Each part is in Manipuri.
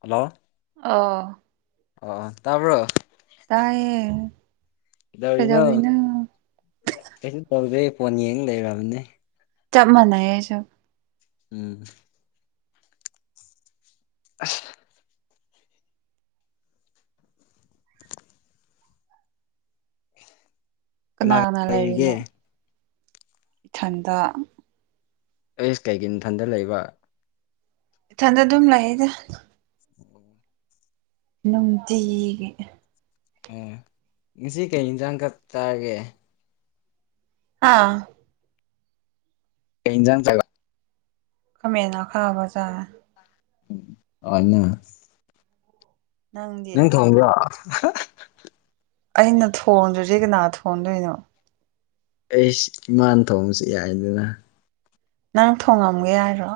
ꯍꯜꯂꯣ ꯑꯥ ꯑꯣ ꯇꯥꯕ꯭ꯔꯣ ꯗꯧꯔꯤꯅ ꯀꯩꯗꯧꯔꯤꯅꯣ ꯀꯩꯁꯨ ꯇꯧꯗꯦ ꯐꯣꯟ ꯌꯦꯡ ꯂꯩꯔꯕꯅꯦ ꯆꯞ ꯃꯅꯌꯦꯁꯨ ꯎꯝ ꯑ ꯀꯅꯥ ꯀꯅꯥ ꯂꯩꯔꯤꯅꯣ ꯏꯊꯟꯗ ꯑꯦꯁ ꯀꯩꯒꯤ ꯏꯊꯟꯗ ꯂꯩꯕ ꯏꯊꯟꯗ ꯑꯗꯨꯝ ꯂꯩꯌꯦꯗ ꯎꯝ ꯅꯨꯡꯇꯤꯒꯤ ꯑꯥ ꯉꯁꯤ ꯀꯩ ꯌꯦꯟꯁꯥꯡ ꯆꯛ ꯇꯥꯒꯦ ꯑꯥ ꯀꯩꯖꯥꯡ ꯆꯒ ꯈꯃꯦꯟꯅꯥ ꯈꯥꯕꯖꯥꯔꯦ ꯑꯩꯅ ꯅꯪꯗꯤ ꯅ ꯊꯉꯕ ꯑꯩꯅ ꯊꯣꯡꯗ꯭ꯔꯤꯁꯤ ꯀꯅꯥ ꯊꯣꯡꯗꯣꯏꯅꯣ ꯑꯩ ꯏꯃꯥꯟ ꯊꯣꯡꯁꯤ ꯌꯥꯏꯗꯅ ꯅꯪ ꯊꯣꯡꯉꯝꯒꯦ ꯍꯥꯏꯔꯣ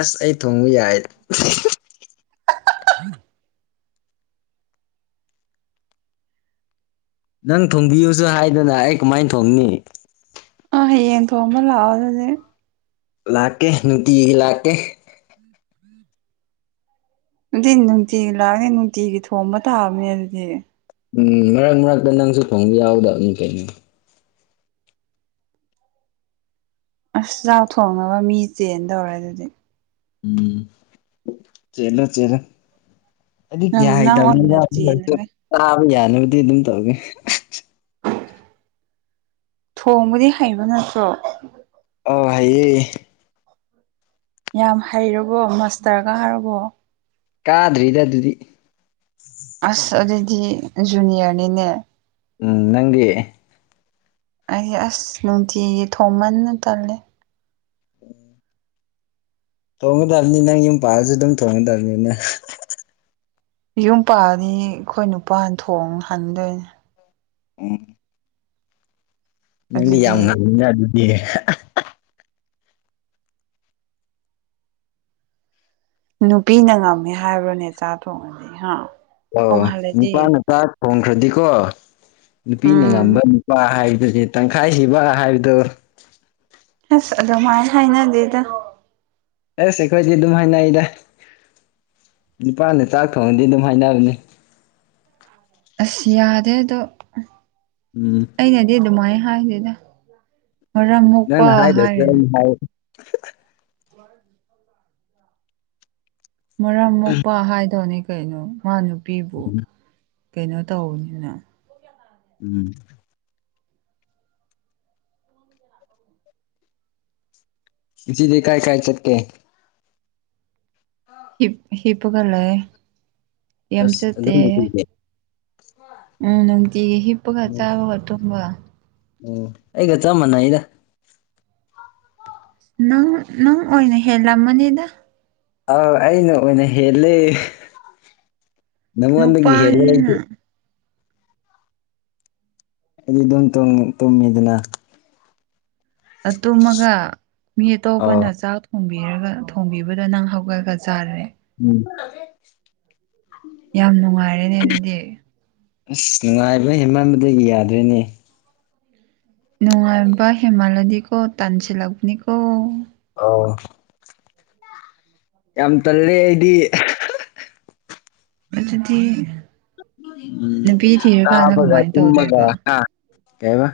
ꯑꯁ ꯑꯩ ꯊꯣꯡꯉꯨ ꯌꯥꯏ [unintelligible] ꯅꯪ ꯊꯣꯡꯕꯤꯌꯨꯁꯨ ꯍꯥꯏꯗꯅ ꯑꯩ ꯀꯃꯥꯏꯅ ꯊꯣꯡꯅꯤ ꯑ ꯌꯦꯟ ꯇꯣꯡꯝꯕ ꯂꯥꯎꯗꯗꯤꯦ ꯏꯂꯥꯛꯀꯦ ꯅꯨꯇ ꯏꯂꯀꯦ ꯑꯗꯨꯗꯤ ꯅꯨꯡꯇꯤꯒꯤ ꯂꯥꯛꯅꯤ ꯅꯨꯡꯇꯤꯒꯤ ꯊꯣꯡꯕ ꯇꯥꯕꯅꯦ ꯑꯗꯨꯗꯤ ꯎꯝ ꯃꯔꯛ ꯃꯔꯛꯇ ꯅꯪꯁꯨ ꯊꯣꯡꯕ ꯌꯥꯎꯗꯕꯅꯤ ꯀꯩꯅꯣ ꯑꯁ ꯆꯥꯛ ꯊꯣꯡꯅꯕ ꯃꯤ ꯆꯦꯟ ꯇꯧꯔꯦ ꯑꯗꯨꯗꯤ ꯎꯝ ꯆꯂ ꯆꯦꯔ ꯍꯥꯏꯗꯤ ꯅꯪ ꯀ꯭ꯌꯥ ꯅꯪ ꯑꯣꯏꯅ ꯍꯩꯇꯕꯅꯤꯅ ꯆꯦꯟꯂꯒꯦ ꯆꯥꯕ ꯌꯥꯅꯕꯗꯤ ꯑꯗꯨꯝ ꯇꯧꯏꯦ ꯊꯣꯡꯕꯗꯤ ꯍꯩꯕ ꯅꯠꯇ꯭ꯔꯣ ꯑ ꯍꯥꯏꯌꯦ ꯌꯥꯝ ꯍꯩꯔꯕꯣ ꯃꯥꯁꯇꯔꯒ ꯍꯥꯏꯔꯕꯣ ꯀꯥꯗ꯭ꯔꯤꯗ ꯑꯗꯨꯗꯤ ꯑꯁ ꯑꯗꯨꯗꯤ ꯖꯨꯅꯤꯌꯔꯅꯤꯅꯦ ꯎꯝ ꯅꯪꯒꯤ ꯑꯩꯗꯤ ꯑꯁ ꯅꯨꯡꯇꯤꯒꯤ ꯊꯣꯡꯃꯟꯅ ꯇꯜꯂꯦ ꯎꯝ ꯇꯣꯡꯒꯗꯕꯅꯤ ꯅꯪ ꯌꯨꯝ ꯄꯥꯑꯁꯨ ꯑꯗꯨꯝ ꯇꯣꯡꯒꯗꯕꯅꯤꯅ ꯌꯨꯝ ꯄꯥꯂꯅꯤ ꯑꯩꯈꯣꯏ ꯅꯨꯄꯥ ꯊꯣꯡ ꯍꯟꯗꯣꯏꯅꯦ ꯎꯝ ꯅꯪꯗꯤ ꯌꯥꯝ ꯑꯗꯨꯗꯤ ꯉꯥꯡꯅꯤꯅ ꯑꯗꯨꯗꯤ ꯅꯨꯄꯤꯅ ꯉꯝꯃꯦ ꯍꯥꯏꯕ꯭ꯔꯣꯅꯦ ꯆꯥ ꯊꯣꯡꯉꯗꯤ ꯑ ꯑ ꯅꯨꯄꯥ ꯅꯨꯆꯥ ꯊꯣꯡꯈ꯭ꯔꯗꯤꯀꯣ ꯅꯨꯄꯤꯅ ꯎꯝ ꯉꯝꯕ ꯅꯨꯄꯥ ꯍꯥꯏ ꯑꯗꯨꯒꯤ ꯇꯪꯈꯥꯏꯁꯤꯕ ꯍꯥꯏꯕꯗꯨꯣ ꯑꯁ ꯑꯗꯨꯃꯥꯏꯅ ꯍꯥꯏꯅꯗꯦꯗ ꯑꯦꯁ ꯑꯩꯈꯣꯏꯗꯤ ꯑꯗꯨꯝ ꯍꯥꯏꯅ ꯑꯩꯗ ꯅꯤꯄꯥꯅ ꯆꯥꯛ ꯊꯣꯡꯉꯗꯤ ꯑꯗꯨꯝ ꯍꯥꯏꯅꯕꯅꯤ ꯑꯁ ꯌꯥꯗꯦ ꯑꯗꯣ ꯎꯝ ꯑꯩꯅꯗꯤ ꯑꯗꯨꯃꯥꯏ ꯍꯥꯏꯁꯤꯗ ꯃꯔꯝ ꯃꯣꯛꯄ ꯅꯪꯅ ꯍꯥꯏꯗ꯭ꯔꯁꯨ ꯍꯥꯏꯔꯦꯅꯤ ꯑꯩꯅ [unintelligible] ꯃꯔꯝ ꯃꯨꯄ ꯍꯥꯏꯗꯧꯅꯦ ꯀꯩꯅꯣ ꯃꯥ ꯅꯨꯄꯤꯕꯨ ꯀꯩꯅꯣ ꯇꯧꯕꯅꯤꯅ ꯎꯝ ꯖꯤ ꯗ ꯀꯥꯏꯑ ꯀꯥꯏ ꯆꯠꯀꯦ ꯍꯤꯞ ꯍꯤꯄꯒꯂꯑ ꯑꯁ ꯑꯦꯝꯆ ꯇ ꯑꯗꯨꯝ ꯂꯩꯌꯦ ꯎꯝ ꯅꯇꯒꯤ ꯍꯤꯞꯒ ꯆꯥꯕꯒ ꯇꯨꯝꯝꯕ ꯎꯝ ꯑꯩꯒ ꯆꯃꯅꯥ ꯏꯗ ꯅꯪ ꯅꯪ ꯑꯣꯏꯅ ꯍꯦꯜꯂꯝꯃꯅꯤꯗ ꯑꯥ ꯑꯩꯅ ꯑꯣꯏꯅ ꯍꯦꯜꯂꯦ ꯅꯝꯕꯣꯟꯟꯒꯤ ꯍꯦꯔꯥꯏꯦ ꯅꯨꯄꯥꯅꯤꯅ ꯑꯗꯨ ꯑꯗꯨꯝ ꯇꯣꯡ ꯇꯨꯝꯃꯤꯗꯅ ꯇꯨꯝꯃꯒ ꯃꯤ ꯑꯇꯣꯞꯄꯅ ꯑꯣ ꯆꯥꯛ ꯊꯣꯡꯕꯤꯔꯒ ꯊꯣꯡꯕꯤꯕꯗ ꯅꯪ ꯍꯧꯒꯠꯀꯁꯤ [unintelligible] ꯌꯥꯝ ꯅꯨꯡꯉꯥꯏꯔꯦꯅꯦ ꯑꯗꯨꯗꯤ ꯑꯁ ꯅꯨꯡꯉꯥꯏꯕ ꯍꯦꯃꯝꯕꯗꯒꯤ ꯌꯥꯗꯣꯏꯅꯦ ꯅꯨꯡꯉꯥꯏꯕ ꯍꯦꯃꯂꯗꯤꯀꯣ ꯇꯥꯟꯁꯤꯂꯛꯅꯤꯀꯣ ꯑꯣ ꯌꯥꯝ ꯇꯜꯂꯦ ꯑꯩꯗꯤ ꯑꯗꯨꯗꯤ ꯅꯨꯄꯤ ꯊꯤꯔꯀꯥꯟꯗ ꯎꯝꯕꯒ ꯀꯃꯥꯏꯅ ꯇꯃꯒ ꯇꯧꯗꯣꯏꯕ ꯍꯥ ꯀꯏ ꯋꯥ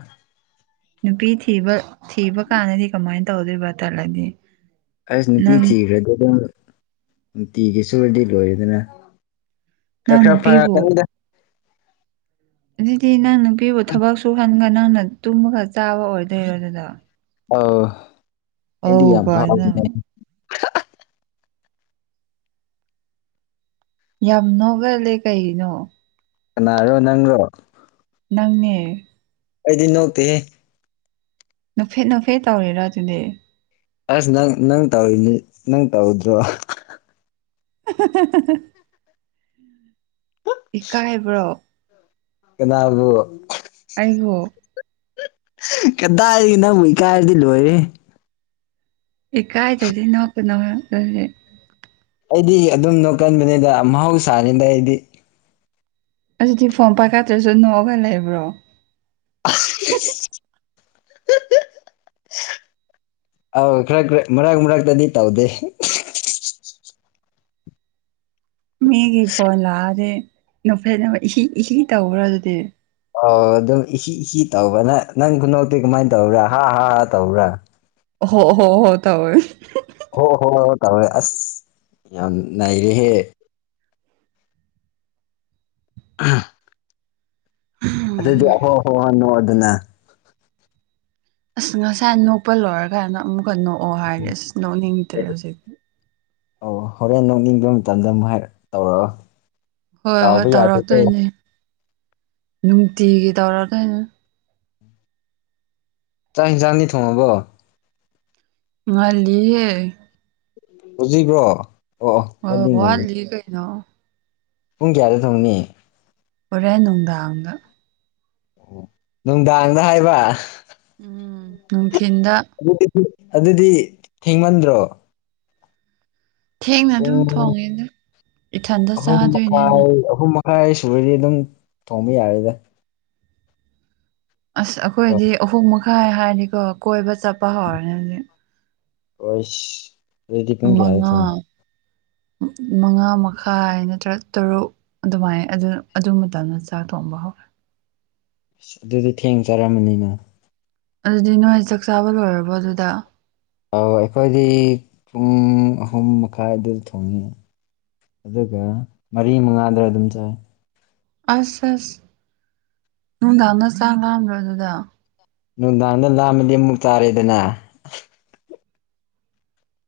ꯅꯨꯄꯤ ꯊꯤꯕ ꯊꯤꯕ ꯀꯥꯟꯗꯗꯤ ꯀꯃꯥꯏꯅ ꯇꯧꯗꯣꯏꯕ ꯇꯜꯂꯗꯤ ꯑꯁ ꯅꯨꯄꯤ ꯅꯪ ꯊꯤꯈ꯭ꯔꯗꯤ ꯑꯗꯨꯝ ꯅꯨꯡꯇꯤꯒꯤ ꯁꯨꯔꯗꯤ ꯂꯣꯏꯔꯦꯗꯅ ꯀ ꯅꯪ ꯈꯥ ꯐꯔ ꯅꯨꯄꯤꯕꯨ ꯀꯗ ꯑꯗꯨꯗꯤ ꯅꯪ ꯅꯨꯄꯤꯕꯨ ꯊꯕꯛ ꯁꯨꯍꯟꯒ ꯅꯪꯅ ꯇꯨꯝꯃꯒ ꯆꯥꯕ ꯑꯣꯏꯗꯣꯏꯔꯣ ꯑꯗꯨꯗ ꯑ ꯏꯗꯤ ꯌꯥꯝ ꯌꯥꯝ ꯀꯥꯏꯅ ꯐꯥꯎꯅꯦ ꯌꯥꯝ ꯅꯣꯒꯜꯂꯦ ꯀꯩꯅꯣ ꯅꯥꯔ ꯅꯒꯣ ꯅꯪꯅꯦ ꯑꯩꯗꯤꯟ ꯅꯣꯇꯦ ꯅꯨꯐꯦꯠ ꯅꯐꯦꯠ ꯇꯧꯔꯤꯦꯔꯣ ꯑꯗꯨꯗꯤ ꯑꯁ ꯅꯪ ꯅꯪ ꯇꯧꯔꯤꯅꯤ ꯅꯪ ꯇꯧꯗ꯭ꯔꯣ [inaudible] ꯏꯀꯥꯏꯕ꯭ꯔꯣ ꯅꯥꯒ ꯑꯩꯍꯣ ꯀꯈꯤꯇꯥꯔꯗꯤ ꯅꯪꯕꯨ ꯏꯀꯥꯏꯔꯗꯤ ꯂꯣꯏꯔꯦ ꯏ ꯀꯥꯏꯗꯔꯗꯤ ꯅꯣꯀ ꯅꯦ ꯑꯩꯗꯤ ꯑꯗꯨꯝꯅꯣ ꯀꯟꯕꯅꯤꯗ ꯃꯍꯧꯁꯥꯔꯤꯗ ꯑꯩꯗꯤ ꯑꯗꯨꯗꯤ ꯐꯣꯝ ꯄꯥꯏꯈꯠꯇ꯭ꯔꯁꯨ ꯅꯣꯛꯑꯒ ꯂꯩꯕ꯭ꯔꯣ [inaudible] [inaudible] ꯑꯥꯎ ꯈꯔ ꯈꯔ ꯃꯔꯛ ꯃꯔꯛꯇꯗꯤ ꯇꯧꯗꯦ ꯃꯤꯒꯤ ꯐꯣꯟ ꯂꯥꯛꯑꯗꯤ ꯅꯨꯐꯦꯠꯅꯕ ꯏ ꯏ ꯇꯧꯈ꯭ꯔ ꯑꯗꯨꯗꯤ ꯑꯣ ꯑꯗꯨꯝ ꯏ ꯏ ꯇꯧꯕꯅ ꯅꯪ ꯈꯨꯗꯣꯛꯇꯤ ꯀꯃꯥꯏꯅ ꯇꯧꯔꯥ ꯍꯥ ꯍꯥ ꯍꯥ ꯇꯧ꯭ꯔꯥ ꯍꯣ ꯍꯣ ꯍꯣ ꯇꯋꯣꯏ ꯇꯣꯏ ꯑꯁ ꯌꯥꯝ ꯅꯥꯏꯔꯦꯍꯦ ꯑ ꯑꯗꯨꯗꯤ ꯑꯍꯣ ꯍꯣ ꯍꯅꯣ ꯑꯗꯨꯅ ꯑꯁ ꯉꯁꯥꯏ ꯅꯣꯛꯄ ꯂꯣꯏꯔꯀꯥꯟꯗ ꯑꯃꯨꯛꯀ ꯅꯣꯛꯑꯣ ꯍꯥꯏꯔꯗꯤ ꯑꯁ ꯅꯣꯛꯅꯤꯡꯗ꯭ꯔꯦ ꯍꯧꯖꯤꯛꯇꯤ ꯑꯣ ꯍꯣꯔꯦꯟ ꯅꯣꯛꯅꯤꯡꯕ ꯃꯇꯝꯗ ꯑꯃꯨꯛ ꯍꯥꯏ ꯇꯧꯔꯑꯣ ꯍꯣꯏ ꯍꯣꯏ ꯇꯧꯔꯛꯛꯇꯣꯏꯅꯦ ꯅꯨꯡꯇꯤꯒꯤ ꯇꯧꯔꯛꯗꯣꯏꯅꯦ ꯆꯥꯛ ꯍꯤꯡꯁꯥꯡꯅꯤ ꯊꯣꯡꯉꯕꯣ ꯃꯥꯜꯂꯤ ꯎꯁꯤꯕ꯭ꯔꯣ ꯑꯣ ꯑꯣ ꯀꯗꯤ ꯉꯜꯂꯤ ꯋꯥꯠꯂꯤ ꯀꯩꯅꯣ ꯄꯨꯡ ꯀꯌꯥꯗ ꯊꯪꯅꯤ ꯄꯨꯣꯔꯦ ꯅꯨꯡꯗꯥꯗ ꯅꯨꯡꯗꯥꯡꯗ ꯍꯥꯏꯕ ꯎꯝ ꯅꯨꯡꯊꯤꯟꯗ ꯑꯗꯨꯗꯤ ꯑꯗꯨꯗꯤ ꯊꯦꯡꯃꯟꯗ꯭ꯔꯣ ꯊꯦꯡꯅ ꯄꯨꯡ ꯑꯗꯨꯝ ꯊꯣꯡꯉꯦꯗ ꯏꯊꯟꯇ ꯑꯍꯨꯝ ꯆꯥꯗꯣꯏꯅꯤꯅ ꯃꯈꯥꯏ ꯑꯍꯨꯝ ꯃꯈꯥꯏ ꯐꯥꯏ ꯑꯩ ꯁꯨꯔꯗꯤ ꯑꯗꯨꯝ ꯊꯣꯡꯕ ꯌꯥꯔꯦꯗ ꯑꯁ ꯀꯣ ꯑꯩꯈꯣꯏꯗꯤ ꯑꯍꯨꯝ ꯃꯈꯥꯏ ꯍꯥꯏꯔꯗꯤꯀꯣ ꯀꯣꯏꯕ ꯆꯠꯄ ꯍꯧꯔꯅꯤ ꯍꯧꯖꯤꯛ ꯍꯁ ꯔꯦꯗꯤꯄꯒꯗ ꯃꯉꯥ ꯊꯣꯡ ꯃꯉꯥ ꯃꯈꯥꯏ ꯅꯠꯇ꯭ꯔ ꯇꯔꯨꯛ ꯑꯗꯨꯃꯥꯏꯅ ꯑꯗꯨ ꯑꯗꯨ ꯃꯇꯝꯗ ꯆꯥꯛ ꯊꯣꯡ ꯃꯥꯍ ꯑꯁ ꯑꯗꯨꯗꯤ ꯊꯦꯡ ꯆꯔꯃꯅꯤꯅ ꯑꯗꯨꯗꯤ ꯅꯣꯏꯣꯏ ꯆꯥꯛ ꯆꯥꯕ ꯂꯣꯏꯔꯕꯣ ꯑꯗꯨꯗ ꯑ ꯑꯩꯈꯣꯏꯗꯤ ꯄꯨꯡ ꯑꯍꯨꯝ ꯃꯈꯥꯏ ꯑꯗꯨꯗ ꯊꯣꯡꯉꯤ ꯑꯗꯨꯒ ꯃꯔꯤ ꯃꯉꯥꯗ ꯑꯗꯨꯝ ꯆꯥꯏ ꯑꯁ ꯑꯁ ꯅꯨꯡꯗꯥꯡꯅ ꯆꯥꯡ ꯉꯥꯟꯕ꯭ꯔꯣ ꯑꯗꯨꯗ ꯅꯨꯡꯗꯥꯡꯗ ꯂꯥꯝꯃꯗꯤ ꯑꯃꯨꯛ ꯆꯥꯔꯦꯗꯅ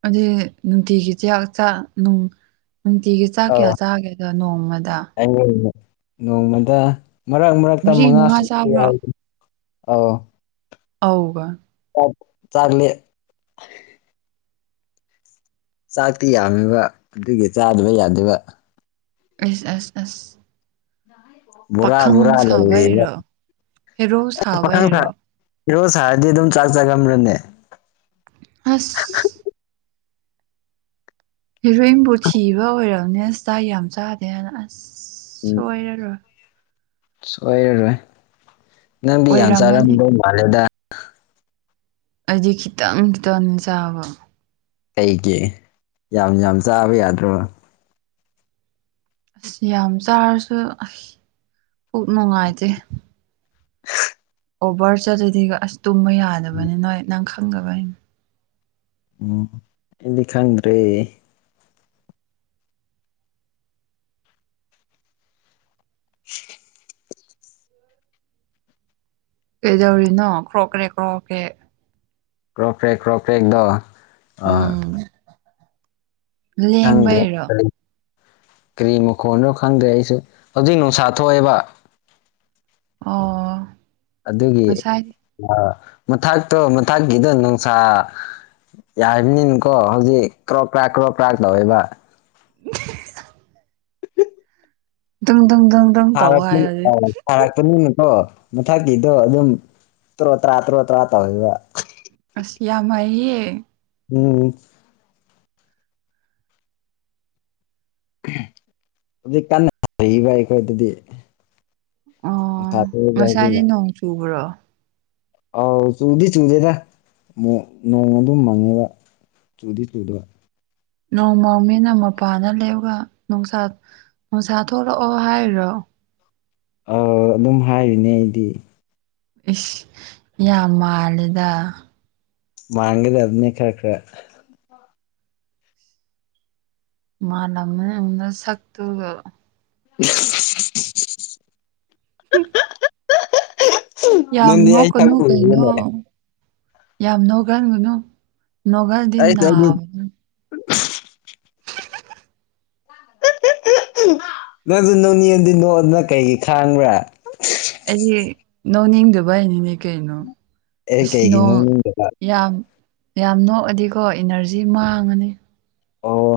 ꯑꯗꯨꯗꯤ ꯅꯨꯡꯇꯤꯒꯤ ꯆꯥꯛ ꯆꯅꯨꯡ ꯅꯨꯡꯇꯤꯒꯤ ꯆꯥꯛ ꯀꯌꯥ ꯆꯥꯒꯦ ꯅꯣꯡꯃꯗꯤ ꯑꯩꯉ ꯅꯣꯡꯃꯗ ꯃꯔꯛ ꯃꯔꯛꯇ ꯃꯔꯤ ꯃꯉꯥ ꯁ ꯆꯥꯕ꯭ꯔꯣ ꯑ [unintelligible] [inaudible] ꯑꯥꯎꯕ ꯆꯥꯒꯂ ꯆꯥꯛꯇꯤ ꯌꯥꯝꯃꯤꯕ ꯑꯗꯨꯒꯤ ꯆꯥꯗꯕ ꯌꯥꯗꯕ ꯑꯁ ꯑꯁ ꯑꯁ ꯕꯔꯥ ꯕꯨꯔꯥ ꯄꯥꯈꯪ ꯂꯩ ꯁꯥꯕꯩꯔꯣ ꯍꯦꯔꯣ ꯄꯈꯪ ꯈ ꯁꯥꯕꯩꯔꯣ ꯍꯤꯔꯣ ꯁꯥꯔꯗꯤ ꯑꯗꯨꯝ ꯆꯥꯛ ꯆꯥꯒ꯭ꯔꯅꯦ ꯑꯁ ꯍꯦꯔꯣꯏꯟꯕꯨ ꯊꯤꯕ ꯑꯣꯏꯔꯕꯝꯅꯦ ꯆꯥꯛ ꯌꯥꯝ ꯆꯥꯗꯦꯅ ꯑꯁ ꯎꯝ ꯁꯣꯏꯔꯔꯣꯏ ꯁꯣꯏꯔꯔꯣꯏ ꯅꯪꯗꯤ ꯌꯥꯝ ꯑꯣꯏꯔꯝꯃꯅꯤ ꯆꯥꯔꯝꯗꯣꯏ ꯃꯥꯜꯂꯦꯗ ꯑꯩꯗꯤ ꯈꯤꯇꯪ ꯈꯤꯇꯪꯅꯦ ꯆꯥꯕ ꯑꯩꯒꯤ ꯌꯥꯝ ꯌꯥꯝ ꯆꯥꯕ ꯌꯥꯗ꯭ꯔꯣ ꯑꯁ ꯌꯥꯝ ꯆꯥꯔꯁꯨ ꯑ ꯄꯨꯛ ꯅꯨꯡꯉꯥꯏꯇꯦ [unintelligible] [inaudible] ꯑꯣꯕꯔ ꯆꯠꯂꯨꯗꯤꯒ ꯑꯁ ꯇꯨꯝꯕ ꯌꯥꯗꯕꯅꯤ ꯅꯣꯏ ꯅꯪ ꯈꯪꯗꯕ ꯍꯥꯏꯩꯅ ꯎꯝ ꯗꯨꯗꯤ ꯈꯪ꯭ꯔꯦ [unintelligible] [inaudible] ꯀꯩꯗꯧꯔꯤꯅꯣ ꯀ꯭ꯔꯣꯈ꯭ꯔꯦ ꯈ꯭ꯔꯣꯀ꯭ꯔꯦ ꯀ꯭ꯔꯣꯄ꯭ꯔꯒ ꯀ꯭ꯔꯣ꯭ꯔꯦꯒꯗ ꯂꯦꯡꯕꯔꯣ ꯀ꯭ꯔꯤ ꯃꯈꯣꯟꯅꯣ ꯈꯪꯗ꯭ꯔꯦ ꯑꯩꯁꯨ ꯍꯧꯖꯤꯛ ꯅꯨꯡꯁꯥ ꯊꯣꯛꯑꯦꯕ ꯑꯣ ꯑꯗꯨꯒꯤ ꯉꯁꯥꯏꯗꯤ ꯑ ꯃꯊꯥꯛꯇꯣ ꯃꯊꯥꯛꯀꯤꯗꯣ ꯅꯨꯡꯁꯥ ꯌꯥꯕꯅꯤꯅꯀꯣ ꯍꯧꯖꯤꯛ ꯀ꯭ꯔꯣꯛ ꯀ꯭ꯔꯥꯛ ꯀ꯭ꯔꯣꯛ ꯀ꯭ꯔꯥꯛ ꯇꯧꯋꯦꯕ [unintelligible] [inaudible] ꯗꯨꯡ ꯗꯨꯡ [inaudible] ꯇꯧ ꯐꯔꯛ ꯍꯥꯏ ꯍꯧꯖꯤꯛ ꯐꯔꯛꯇ ꯅꯨꯡ [unintelligible] ꯃꯊꯛꯀꯤꯗꯣ ꯑꯗꯨꯝ ꯇ꯭ꯔꯣ ꯇ꯭ꯔꯥ ꯇ꯭ꯔꯣ ꯇ꯭ꯔꯥ ꯇꯧꯋꯦꯕ ꯑꯁ ꯌꯥꯝ ꯍꯩꯌꯦ ꯎꯝ ꯑꯗꯨ ꯀꯟꯅꯔꯤꯕ ꯑꯩꯈꯣꯏ ꯑꯗꯨꯗꯤ ꯑꯣ ꯉꯁꯥꯏꯗꯤ [unintelligible] ꯅꯣꯡ ꯆꯨꯕ꯭ꯔꯣ ꯑꯥꯎ ꯆꯨꯗꯤ ꯆꯨꯗꯦꯗ ꯅꯣꯡ ꯑꯗꯨꯝ ꯃꯪꯉꯦꯕ ꯆꯨꯗꯤ ꯆꯨꯗꯦ ꯅꯣꯡꯃ ꯃꯤꯅ ꯃꯄꯥꯅ ꯂꯩꯒ ꯅꯨꯡꯁꯥ ꯅꯨꯡꯁꯥ ꯊꯣꯛꯂꯛꯑꯣ ꯍꯥꯏꯔꯣ ꯑꯗꯨꯝ ꯍꯥꯏꯔꯤꯅꯦ ꯑꯩꯗꯤ ꯏꯁ ꯌꯥꯝ ꯃꯥꯜꯂꯦꯗ ꯃꯥꯉꯗꯤ ꯑꯗꯨꯅꯦ ꯈꯔ ꯈꯔ ꯃꯥꯂꯝꯅꯤ ꯁꯛꯇꯨꯒ [unintelligible] [inaudible] ꯌꯥꯡ ꯅꯪꯗꯤ ꯑꯩ ꯁꯛ ꯅꯣꯀꯅꯣ ꯀꯩꯅꯣ ꯎꯔꯤꯕꯅꯦ ꯌꯥꯝ ꯅꯣꯀꯟꯒꯅꯨ ꯅꯣꯡꯀꯥꯟꯗꯤ ꯑꯩꯁ ꯑꯩꯗꯤ ꯅꯥꯕꯅꯤ ꯅꯪꯁꯨ ꯅꯣꯡꯅꯦꯗꯤ ꯅꯣꯛꯑꯗꯅ ꯀꯩꯒꯤ ꯈꯥꯡꯕ꯭ꯔꯥ ꯅꯧꯅꯤꯡꯗꯕ ꯍꯥꯏꯅꯤꯅꯦ ꯀꯩꯅꯣ ꯑꯩ ꯑꯁ ꯀꯩꯒꯤ ꯅꯣꯡ ꯅꯣꯛꯅꯤꯡꯗꯕ ꯌꯥꯝ ꯌꯥꯝ ꯅꯣꯛꯑꯗꯤꯀꯣ ꯏꯅꯔꯖꯤ ꯃꯥꯡꯉꯅꯤ ꯑꯣ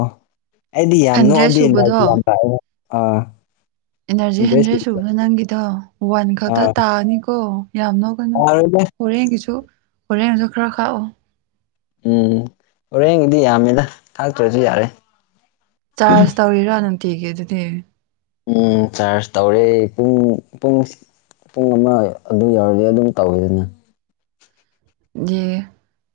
ꯑꯩꯗꯤ ꯌꯥꯝ ꯍꯟꯗ꯭ꯔꯦꯠ ꯅꯣꯛꯑꯗꯤꯦ ꯂꯥꯏ ꯌꯥꯝ ꯂꯥꯛꯑꯦ ꯑꯥ ꯑꯦꯅꯔꯖꯤ ꯍꯟꯗ꯭ꯔꯦ ꯏꯟꯇꯔꯦꯁ ꯂꯩꯇꯦ ꯁꯨꯕꯗꯣ ꯅꯪꯒꯤꯗꯣ ꯋꯥꯟ ꯈꯛꯇ ꯑꯥ ꯇꯥꯑꯅꯤꯀꯣ ꯌꯥꯝꯅ ꯀꯩꯅꯣ ꯌꯥꯔꯣꯏꯗ ꯍꯣꯔꯦꯟꯒꯤꯁꯨ ꯍꯣꯔꯦꯟꯁꯨ ꯈꯔ ꯈꯥꯛꯑꯣ ꯎꯝ ꯍꯣꯔꯦꯡꯒꯤꯗꯤ ꯌꯥꯝꯃꯤꯗ ꯇꯥꯛꯇ꯭ꯔꯁꯨ ꯌꯥꯔꯦ ꯆꯥꯔꯖ ꯇꯧꯔꯤꯔꯥ ꯅꯨꯡꯇꯤꯒꯤ ꯑꯗꯨꯗꯤ ꯎ ꯆꯥꯔꯁ ꯇꯧꯔꯦ ꯄꯨꯡ ꯄꯨꯡ ꯄꯨꯡ ꯑꯃ ꯑꯗꯨꯝ ꯌꯎꯔꯗꯤ ꯑꯗꯨꯝ ꯇꯧꯋꯦ ꯑꯗꯨꯅ ꯌꯦ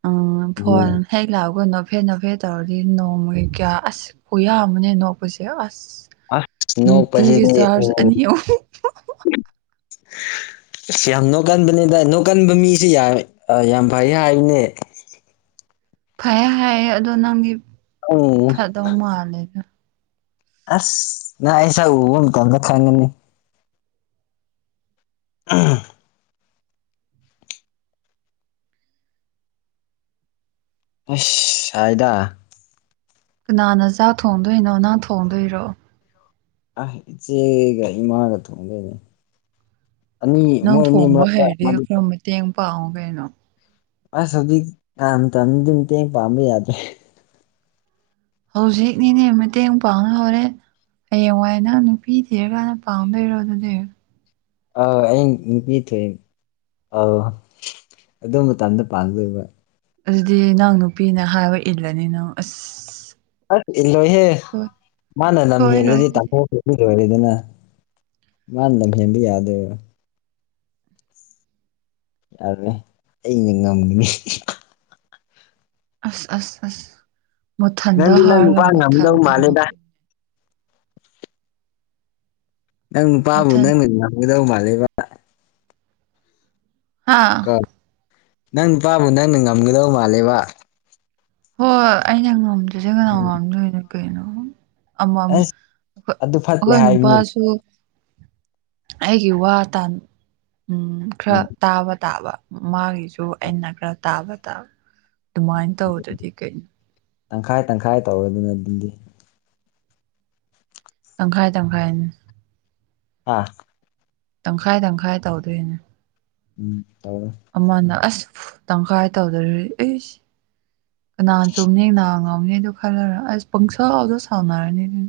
ꯎꯝ ꯐꯣꯟꯣꯟ ꯍꯦꯛ ꯂꯥꯛꯒꯣ ꯍꯥꯐꯦꯠ ꯅꯐꯦꯠ ꯇꯧꯔꯗꯤ ꯅꯣꯡꯃꯒꯤ ꯀꯌꯥ ꯑꯁ ꯀꯌꯥ ꯑꯃꯅꯦ ꯅꯣꯛꯄꯁꯦ ꯑꯁ ꯑꯁ ꯅꯨꯡꯇꯤꯒꯤ ꯅꯣꯛꯄꯁꯤꯗꯤ ꯆꯥꯔꯖ ꯑꯅꯤ ꯑꯍꯨꯝ ꯑꯁ ꯌꯥꯝ ꯅꯣꯛꯀꯟꯕꯅꯦꯗ ꯅꯣꯛꯀꯟꯕ ꯃꯤꯁꯦ ꯌꯥꯝ ꯐꯩ ꯍꯥꯏꯔꯤꯅꯦ ꯐꯩ ꯍꯥꯏꯌꯦ ꯑꯗꯣ ꯅꯪꯒꯤ ꯎꯝ ꯐꯗꯧ ꯃꯥꯜꯂꯦꯗ ꯑꯁ ꯅꯁꯥ ꯑꯃ ꯇꯗ ꯈꯥꯏꯒꯅꯤ ꯑ ꯁꯥꯏꯗꯥ ꯀꯅꯥꯅ ꯆꯥꯛ ꯊꯣꯡꯗꯣꯏꯅꯣ ꯅꯅꯥꯪ ꯊꯣꯡꯗꯣꯏꯔꯣ ꯑ ꯏꯆꯦꯒ ꯏꯃꯥꯒ ꯊꯣꯡꯒꯦꯅꯦ ꯑꯅꯤ ꯃꯣꯏꯅꯤ ꯃꯗꯨ ꯄꯥꯎꯕꯅꯣ ꯑꯁ ꯑꯗꯨꯗꯤ ꯀꯝꯇꯗꯤ ꯃꯇꯇꯦꯡ ꯄꯥꯝꯕ ꯌꯥꯗ꯭ꯔꯦ ꯍꯧꯖꯤꯛꯅꯤꯅꯦ ꯃꯇꯦꯡ ꯄꯥꯡꯅ ꯍꯧꯧꯔꯦ ꯍꯌꯦꯡꯋꯥꯏ ꯅꯪ ꯅꯨꯄꯤ ꯊꯤꯔꯀꯥꯟꯗ ꯄꯥꯝ ꯂꯩꯔꯣ ꯑꯗꯨꯗꯤ ꯑ ꯑꯩ ꯅꯨ ꯄꯤ ꯊ ꯑ ꯑꯗꯨ ꯃꯇꯝꯗ ꯄꯥꯡꯗꯣꯏꯕ ꯑꯗꯨꯗꯤ ꯅꯪ ꯅꯨꯄꯤꯅ ꯍꯥꯏꯕ ꯏꯜꯂꯅꯤ ꯅꯪ ꯑꯁ ꯑꯁ ꯏꯂꯣꯍꯦ ꯁꯣꯏ ꯃꯥꯅꯦ ꯅꯝ ꯁꯣꯏꯔꯣꯏ ꯍꯗꯤ ꯇꯣ ꯑꯗꯨꯗꯤ ꯅ ꯃꯥꯅ ꯂꯝ ꯍꯦꯟꯕ ꯌꯥꯗꯣꯏꯕ ꯌꯥꯔꯦ ꯑꯩꯅ ꯉꯝꯒꯅꯤ ꯑꯁ ꯑꯁ ꯑꯁ ꯃꯨꯊꯟꯗ ꯅꯪꯗꯤ ꯅꯪ ꯍꯥꯔꯒ ꯅꯨꯄꯥ ꯉꯝꯗꯧ ꯃꯨꯊꯟꯗ ꯃꯥꯜꯂꯦꯗ ꯅꯣꯛꯏꯅꯦ ꯅꯪ ꯅꯨꯄꯥꯕꯨ ꯃꯊꯟ ꯅꯪꯅ ꯉꯥꯡꯒꯗꯧ ꯃꯥꯜꯂꯦꯕ ꯍꯥꯥ ꯀꯣ ꯅꯪ ꯅꯨꯄꯥꯕꯨ ꯅꯪꯅ ꯉꯝꯒꯗꯧ ꯃꯥꯜꯂꯦꯕ ꯍꯣꯏ ꯑꯩꯅ ꯉꯝꯗꯣꯏꯁꯦ ꯀꯅꯥ ꯉꯝꯗꯣꯏꯅꯣ ꯀꯩꯅꯣ ꯑꯃ ꯑꯃ ꯑꯁ ꯑꯗꯨ ꯐꯠꯇꯦ ꯑꯩꯈꯣꯏ ꯍꯥꯏꯕꯅꯤ ꯅꯨꯄꯥꯁꯨ ꯑꯩꯒꯤ ꯋꯥ ꯎꯝ ꯈꯔ ꯎꯝ ꯇꯥꯕ ꯇꯥꯕ ꯃꯥꯒꯤꯁꯨ ꯑꯩꯅ ꯈꯔ ꯇꯥꯕꯗ ꯑꯗꯨꯃꯥꯏꯅ ꯇꯧꯕꯗꯗꯤ ꯀꯩꯅꯣ ꯇꯪꯈꯥꯏ ꯇꯪꯈꯥꯏ ꯇꯧꯔꯗꯨꯅ ꯑꯗꯨꯗꯤ ꯇꯪꯈꯥꯏ ꯇꯪꯈꯥꯏꯅꯤ ꯑꯥ ꯇꯪꯈꯥꯏ ꯇꯪꯈꯥꯏ ꯇꯧꯗꯣꯏꯅꯦ ꯎꯝ ꯇꯧꯔꯣ ꯑꯃꯅ ꯑꯁ ꯇꯪꯈꯥꯏ ꯇꯧꯗ ꯑꯩꯁ ꯀꯅꯥ ꯆꯨꯝꯅꯤ ꯉ ꯅꯍ ꯉꯥꯎꯅꯤꯗꯣ ꯈꯜꯂꯔ ꯑꯁ ꯄꯪꯁꯜꯥꯎꯗ ꯁꯥꯎꯅꯔꯅꯤ ꯑꯗꯨ